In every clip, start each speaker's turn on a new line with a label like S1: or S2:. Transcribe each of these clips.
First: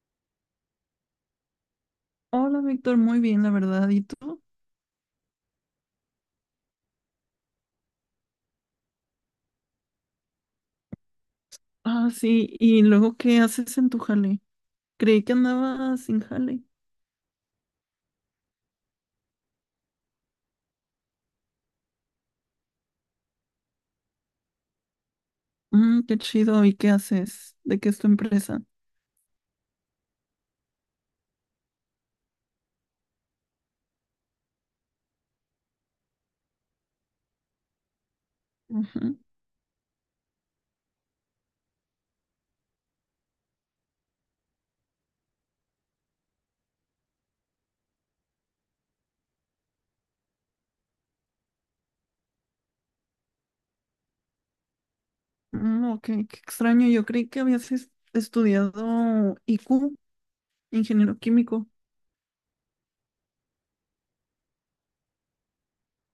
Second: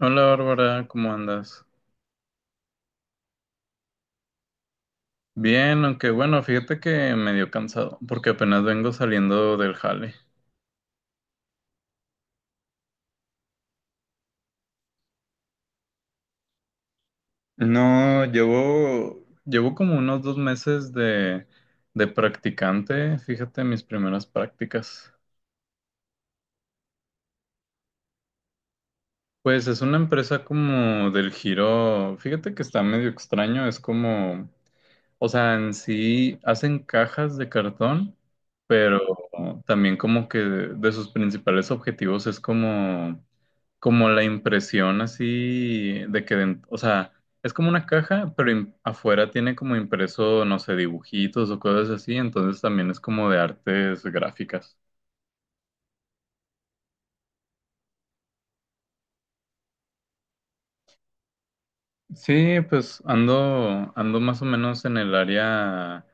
S1: Hola Bárbara, ¿cómo andas?
S2: Hola, Víctor, muy bien, la verdad. ¿Y tú?
S1: Bien, aunque bueno, fíjate que medio cansado porque apenas vengo saliendo del jale.
S2: Ah, sí. ¿Y luego qué haces en tu jale? Creí que andabas sin jale.
S1: No, llevo como unos 2 meses de practicante, fíjate mis primeras prácticas.
S2: Mm, qué chido. ¿Y qué haces? ¿De qué es tu empresa?
S1: Pues es una empresa como del giro, fíjate que está medio extraño, es como, o sea, en sí hacen cajas de cartón, pero
S2: Ujú.
S1: también como que de sus principales objetivos es como la impresión así de que, o sea, es como una caja, pero afuera tiene como impreso, no sé, dibujitos o cosas así, entonces también es como de artes gráficas.
S2: Mm, ok, qué extraño. Yo creí que habías es- estudiado IQ, ingeniero químico.
S1: Sí, pues ando, ando más o menos en el área,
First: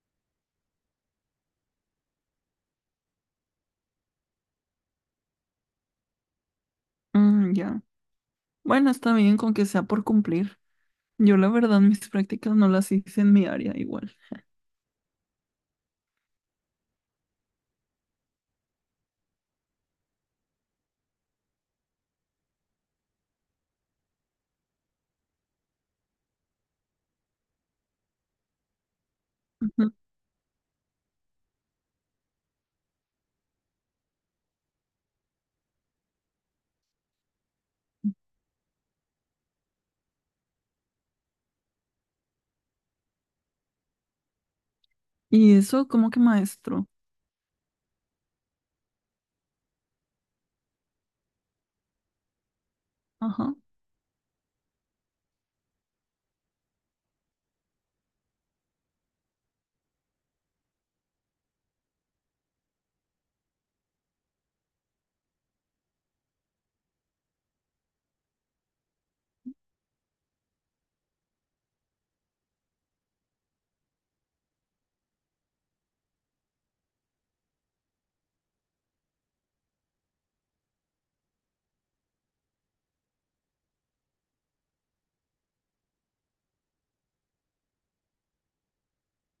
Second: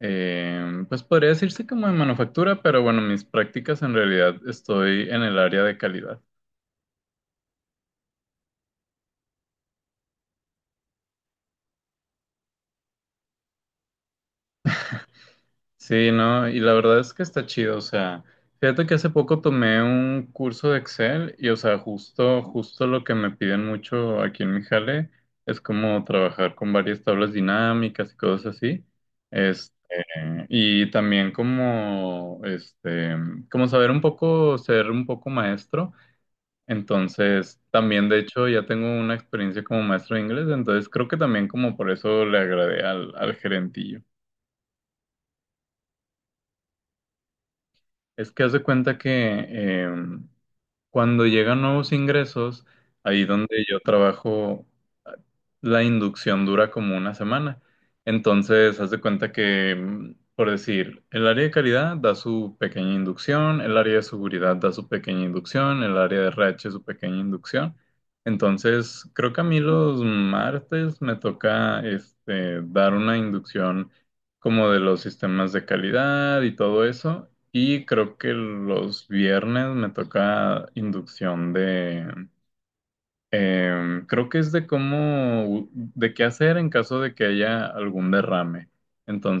S1: pues podría decirse como de manufactura, pero bueno, mis prácticas en realidad estoy en el área de calidad.
S2: Mm, ya. Bueno, está bien con que sea por cumplir. Yo la verdad mis prácticas no las hice en mi área igual.
S1: Sí, no, y la verdad es que está chido, o sea, fíjate que hace poco tomé un curso de Excel y, o sea, justo lo que me piden mucho aquí en mi jale es como trabajar con varias tablas dinámicas y cosas así, este,
S2: Ujú.
S1: y también como, como saber un poco, ser un poco maestro, entonces también de hecho ya tengo una experiencia como maestro de inglés, entonces creo que también como por eso le agradé al, al gerentillo.
S2: Y eso como que maestro.
S1: Es que haz de cuenta que em, cuando llegan nuevos ingresos, ahí
S2: Ajá.
S1: donde yo trabajo, ah, la inducción dura como 1 semana. Entonces, haz de cuenta que, por decir, el área de calidad da su pequeña inducción, el área de seguridad da su pequeña inducción, el área de RH su pequeña inducción. Entonces, creo que a mí los martes me toca dar una inducción como de los sistemas de calidad y todo eso. Y creo que los viernes me toca inducción de, creo que es de cómo, de qué hacer en caso de que haya algún derrame.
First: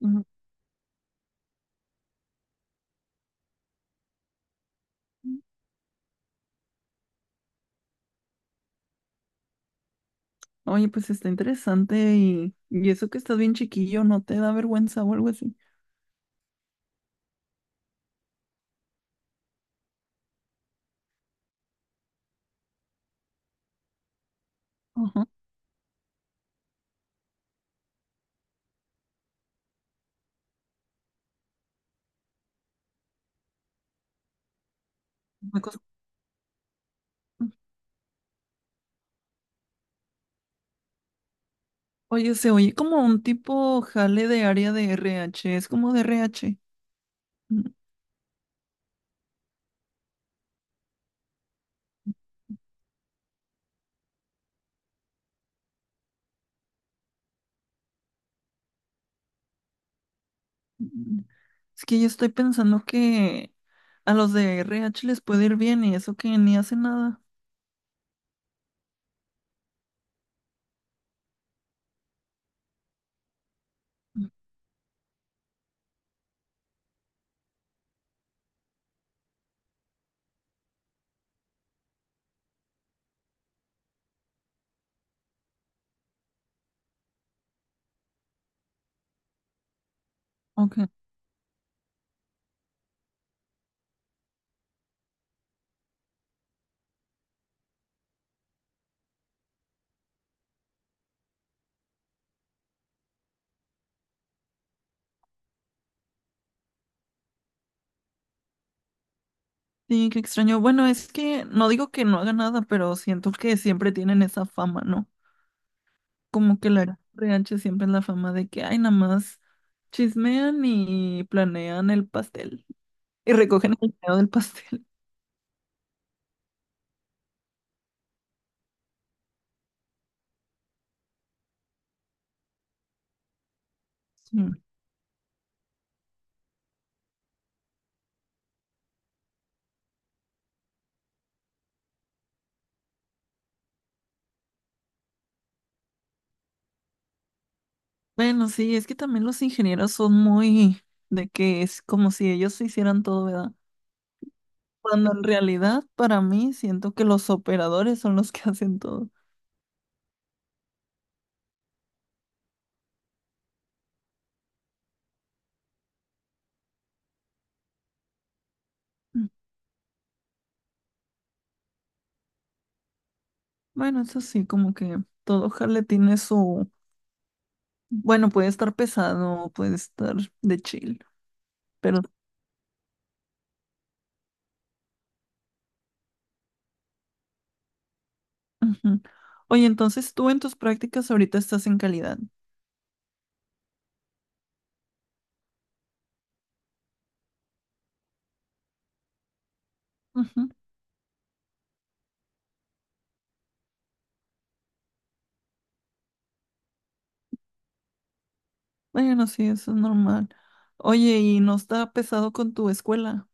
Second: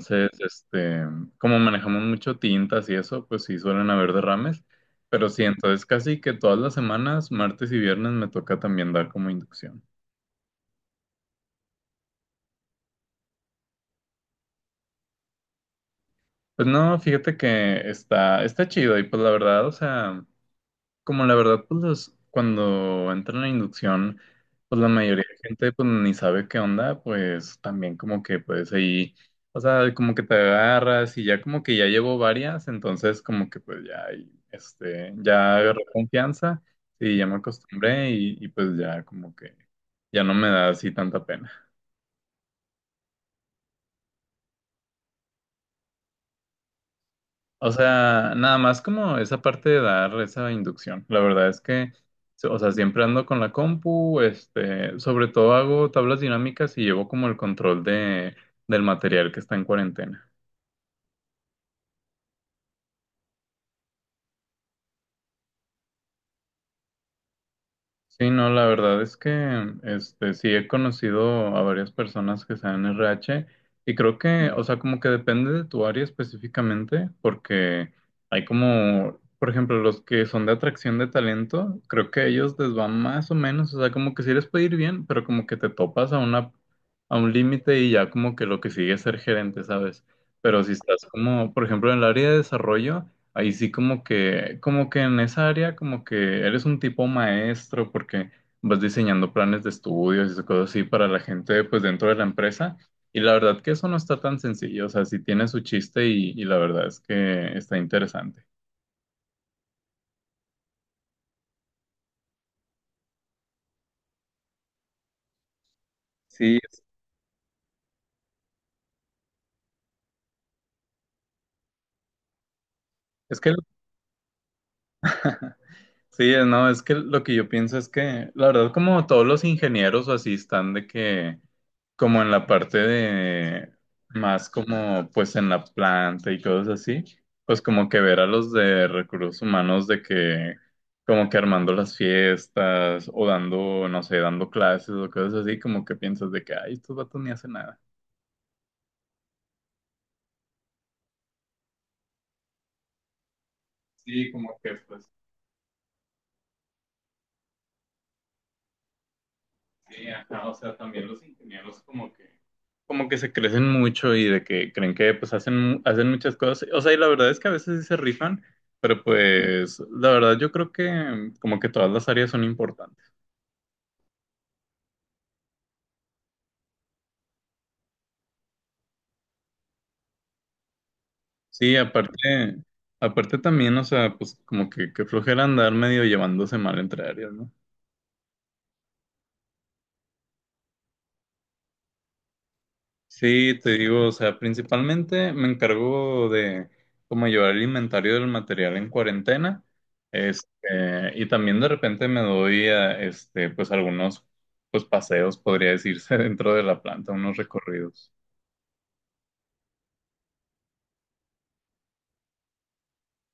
S2: Ujú.
S1: como manejamos mucho tintas y eso, pues sí suelen haber derrames. Pero sí, entonces casi que todas las semanas, martes y viernes, me toca también dar como inducción.
S2: Oye, pues está interesante y eso que estás bien chiquillo, ¿no te da vergüenza o algo así?
S1: Pues no, fíjate que está, está chido y pues la verdad, o sea. Como la verdad, pues cuando entra en la inducción, pues la mayoría
S2: Ajá.
S1: de gente pues ni sabe qué onda, pues también como que pues ahí, o sea, como que te agarras y ya como que ya llevo varias, entonces como que pues ya, ahí, ya
S2: Una cosa...
S1: agarré confianza y ya me acostumbré y pues ya como que ya no me da así tanta pena.
S2: Oye, se oye como un tipo jale de área de RH, es como de RH. Mm.
S1: O sea, nada más como esa parte de dar esa inducción. La verdad es que, o sea, siempre ando con la compu, sobre todo hago tablas dinámicas y llevo como el control de, del material que está en cuarentena.
S2: Mm, Es que yo estoy pensando que a los de RH les puede ir bien y eso que ni hacen nada.
S1: Sí, no, la verdad es que este sí he conocido a varias personas que sean RH y creo
S2: Mm.
S1: que, o sea, como que depende de tu área específicamente, porque hay como, por ejemplo, los que son de atracción de talento, creo que a ellos les va más o menos, o sea, como que sí les puede ir bien, pero como que te topas a una a un límite y ya como que lo que sigue es ser gerente, ¿sabes? Pero si
S2: Ok.
S1: estás como, por ejemplo, en el área de desarrollo, ahí sí como que en esa área como que eres un tipo maestro porque vas diseñando planes de estudios y cosas así para la gente pues dentro de la empresa. Y la verdad que eso no está tan sencillo, o sea, sí tiene su chiste y la verdad es que está interesante.
S2: Sí, qué extraño. Bueno, es que no digo que no haga nada, pero siento que siempre tienen esa fama, ¿no?
S1: Sí,
S2: Como que la RH siempre es la fama de que, ay, nada más chismean y planean el pastel y
S1: es que,
S2: recogen el dinero del pastel.
S1: sí, no, es que lo que yo pienso es que, la verdad, como todos los ingenieros o así están de que, como en la parte de,
S2: Sí.
S1: más como pues en la planta y cosas así, pues como que ver a los de recursos humanos de que, como que armando las fiestas o dando, no sé, dando clases o cosas así, como que piensas de que, ay, estos vatos ni hacen nada.
S2: Bueno, sí, es que también los ingenieros son muy de que es como si ellos hicieran todo, ¿verdad?
S1: Sí, como que pues
S2: Cuando en realidad para mí siento que los operadores son los que hacen todo.
S1: sí, ajá, o sea, también los ingenieros como que se crecen mucho y de que creen que pues hacen, hacen muchas cosas. O sea, y la verdad es que a veces sí se rifan, pero
S2: Mm.
S1: pues la verdad yo creo que como que todas las áreas son importantes.
S2: Bueno, eso sí, como que todo jale tiene su... Bueno, puede estar pesado, puede estar de chill,
S1: Sí,
S2: pero...
S1: aparte, aparte también, o sea, pues como que flojera andar medio llevándose mal entre áreas, ¿no?
S2: Ujú. Oye, entonces tú en tus prácticas ahorita estás en calidad.
S1: Sí, te digo, o sea, principalmente me encargo de como llevar el inventario del material en cuarentena,
S2: Ujú.
S1: este, y también de repente me doy a, pues algunos, pues paseos, podría decirse, dentro de la planta, unos recorridos.
S2: Bueno, sí, eso es normal. Oye, ¿y no está pesado con tu escuela?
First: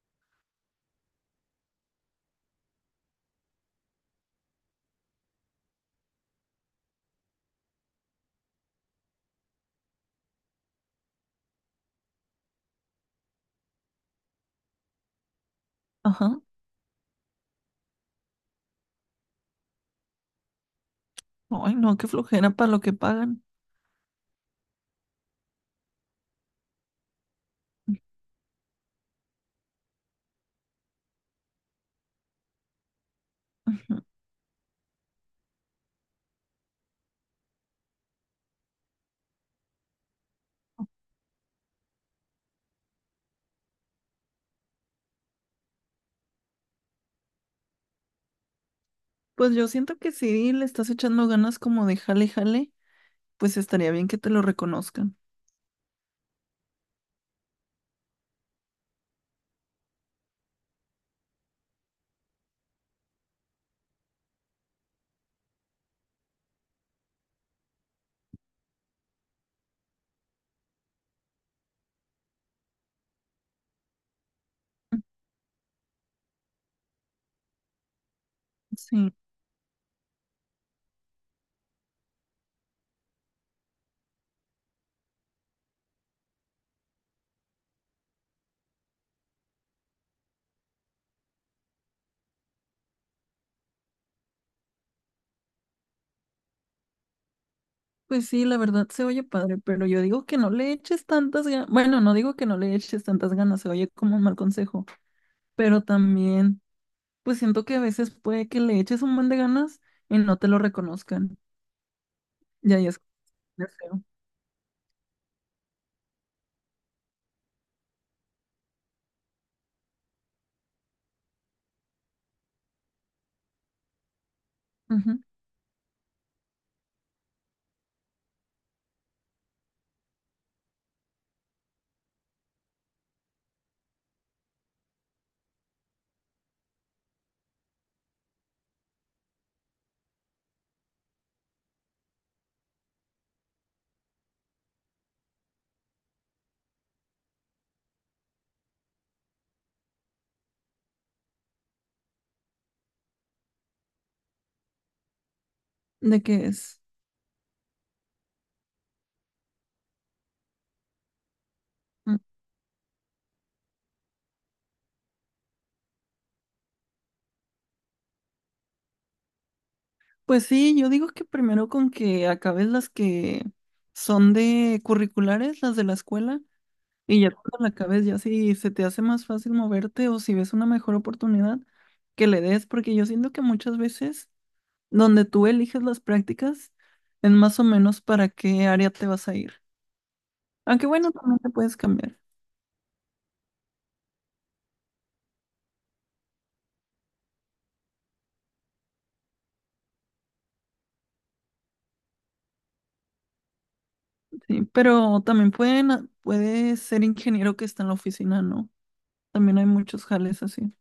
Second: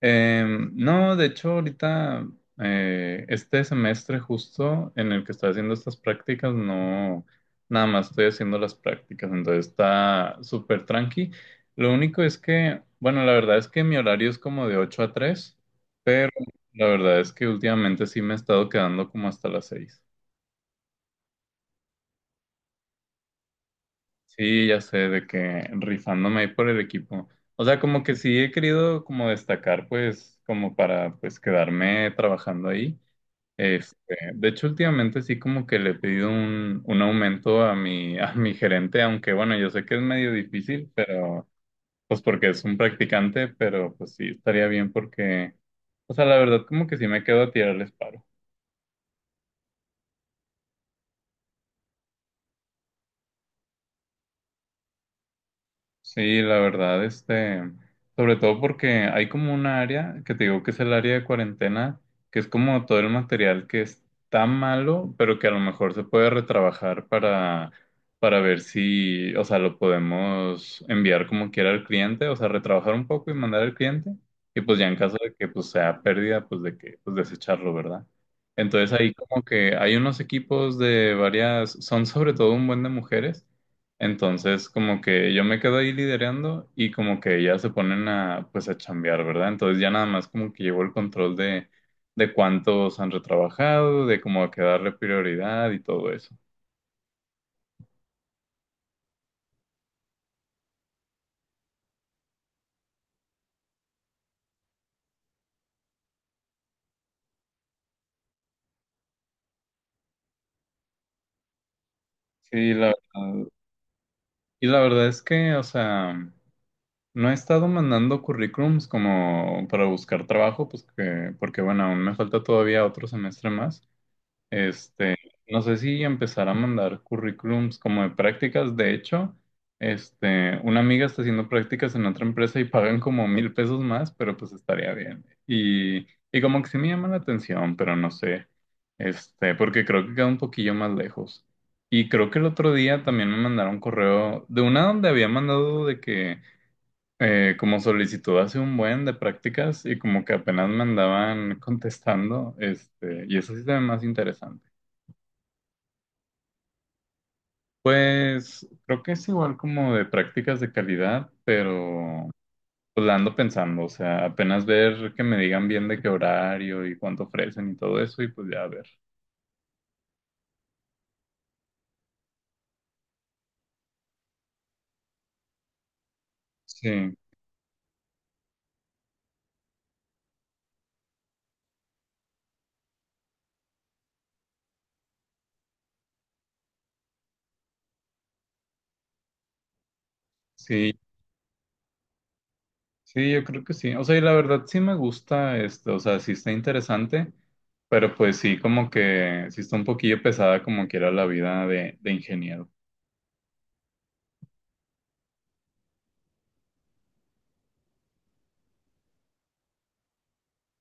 S1: No, de hecho, ahorita, este semestre justo en el que estoy haciendo estas prácticas, no, nada más estoy haciendo las prácticas, entonces está súper tranqui. Lo único es que, bueno, la verdad es que mi horario es como de 8 a 3, pero
S2: Ajá.
S1: la verdad es que últimamente sí me he estado quedando como hasta las 6.
S2: Ay, no, qué flojera para lo que pagan.
S1: Sí, ya sé, de que rifándome ahí por el equipo. O sea, como que sí he querido como destacar, pues, como para, pues, quedarme trabajando ahí. Este,
S2: Ujú.
S1: de hecho, últimamente sí como que le he pedido un aumento a mi, a mi gerente, aunque bueno, yo sé que es medio difícil, pero pues porque es un practicante, pero pues sí estaría bien porque, o sea, la verdad como que sí me quedo a tirarles paro.
S2: Pues yo siento que si le estás echando ganas como de jale, jale, pues estaría bien que te lo reconozcan.
S1: Sí, la verdad, sobre todo porque hay como un área que te digo que es el área de cuarentena, que es como todo el material que está malo, pero que a lo mejor se puede retrabajar para ver si, o sea, lo podemos enviar como quiera al cliente, o sea, retrabajar un poco y mandar al cliente, y pues ya en caso de que pues sea pérdida, pues de que, pues desecharlo, ¿verdad? Entonces
S2: Sí,
S1: ahí como que hay unos equipos de varias, son sobre todo un buen de mujeres. Entonces, como que yo me quedo ahí liderando y como que ya se ponen a, pues, a chambear, ¿verdad? Entonces ya nada más como que llevo el control de cuántos han retrabajado, de cómo a qué darle prioridad y todo eso.
S2: pues sí, la verdad se oye padre, pero yo digo que no le eches tantas ganas. Bueno, no digo que no le eches tantas ganas, se oye como un mal consejo, pero también, pues siento que a veces puede que le eches un buen de ganas y no te lo reconozcan.
S1: Sí,
S2: Ya
S1: la
S2: es
S1: verdad.
S2: de feo.
S1: Y la verdad es que, o sea, no he estado mandando currículums como para buscar trabajo, pues que, porque bueno, aún me falta todavía otro semestre más. Este,
S2: Ujú.
S1: no sé si empezar a mandar currículums como de prácticas. De hecho, una amiga está haciendo prácticas en otra empresa y pagan como 1000 pesos más, pero pues estaría bien. Y como que sí me llama la atención, pero no sé. Porque creo que queda un poquillo más lejos. Y creo que el otro día también me mandaron correo de una donde había mandado de que como solicitud hace un buen de prácticas y como que apenas me andaban contestando, y eso sí se ve más interesante.
S2: ¿De qué es?
S1: Pues creo que es igual como de prácticas de calidad,
S2: Mm.
S1: pero pues la ando pensando, o sea, apenas ver que me digan bien de qué horario y cuánto ofrecen y todo eso y pues ya a ver.
S2: Pues sí, yo digo que primero con que acabes las que son de curriculares, las de la escuela,
S1: Sí,
S2: y ya cuando la cabeza ya si se te hace más fácil moverte o si ves una mejor oportunidad, que le des, porque yo siento que muchas veces donde tú eliges las prácticas es más o menos para qué área te vas a ir. Aunque
S1: sí,
S2: bueno, también te puedes cambiar,
S1: sí, yo creo que sí. O sea, y la verdad sí me gusta esto, o sea, sí está interesante, pero pues sí como que sí está un poquillo pesada como que era la vida de ingeniero.
S2: sí, pero también pueden, a- puedes ser ingeniero que está en la oficina, ¿no? También hay muchos jales así,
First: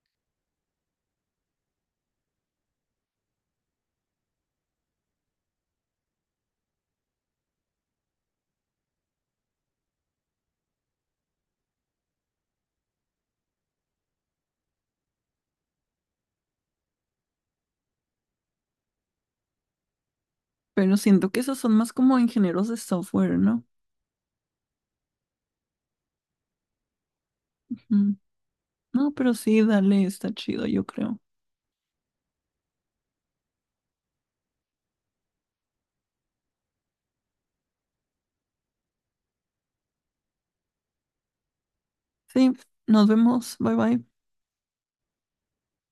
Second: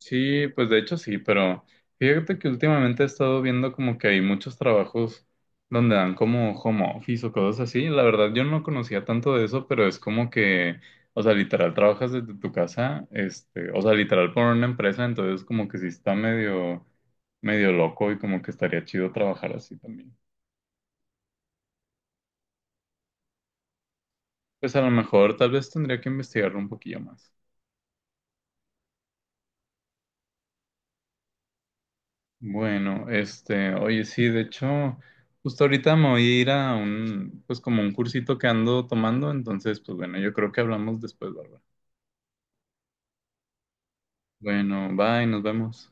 S1: Sí, pues de hecho sí, pero fíjate que últimamente he estado viendo como que hay muchos trabajos donde dan como home office o cosas así. La verdad yo no conocía tanto de eso, pero es como que, o sea, literal trabajas desde tu casa, o sea, literal por una empresa, entonces como que sí está medio, medio loco y como que estaría chido trabajar así también.
S2: pero siento que esos son más como ingenieros de software, ¿no?
S1: Pues a lo mejor tal vez tendría que investigarlo un poquillo más.
S2: Mm, no, pero sí, dale, está chido, yo creo.
S1: Bueno, oye, sí, de hecho, justo ahorita me voy a ir a un, pues como un cursito que ando tomando, entonces, pues bueno, yo creo que hablamos después, Bárbara.
S2: Sí, nos vemos, bye bye.
S1: Bueno, bye, nos vemos.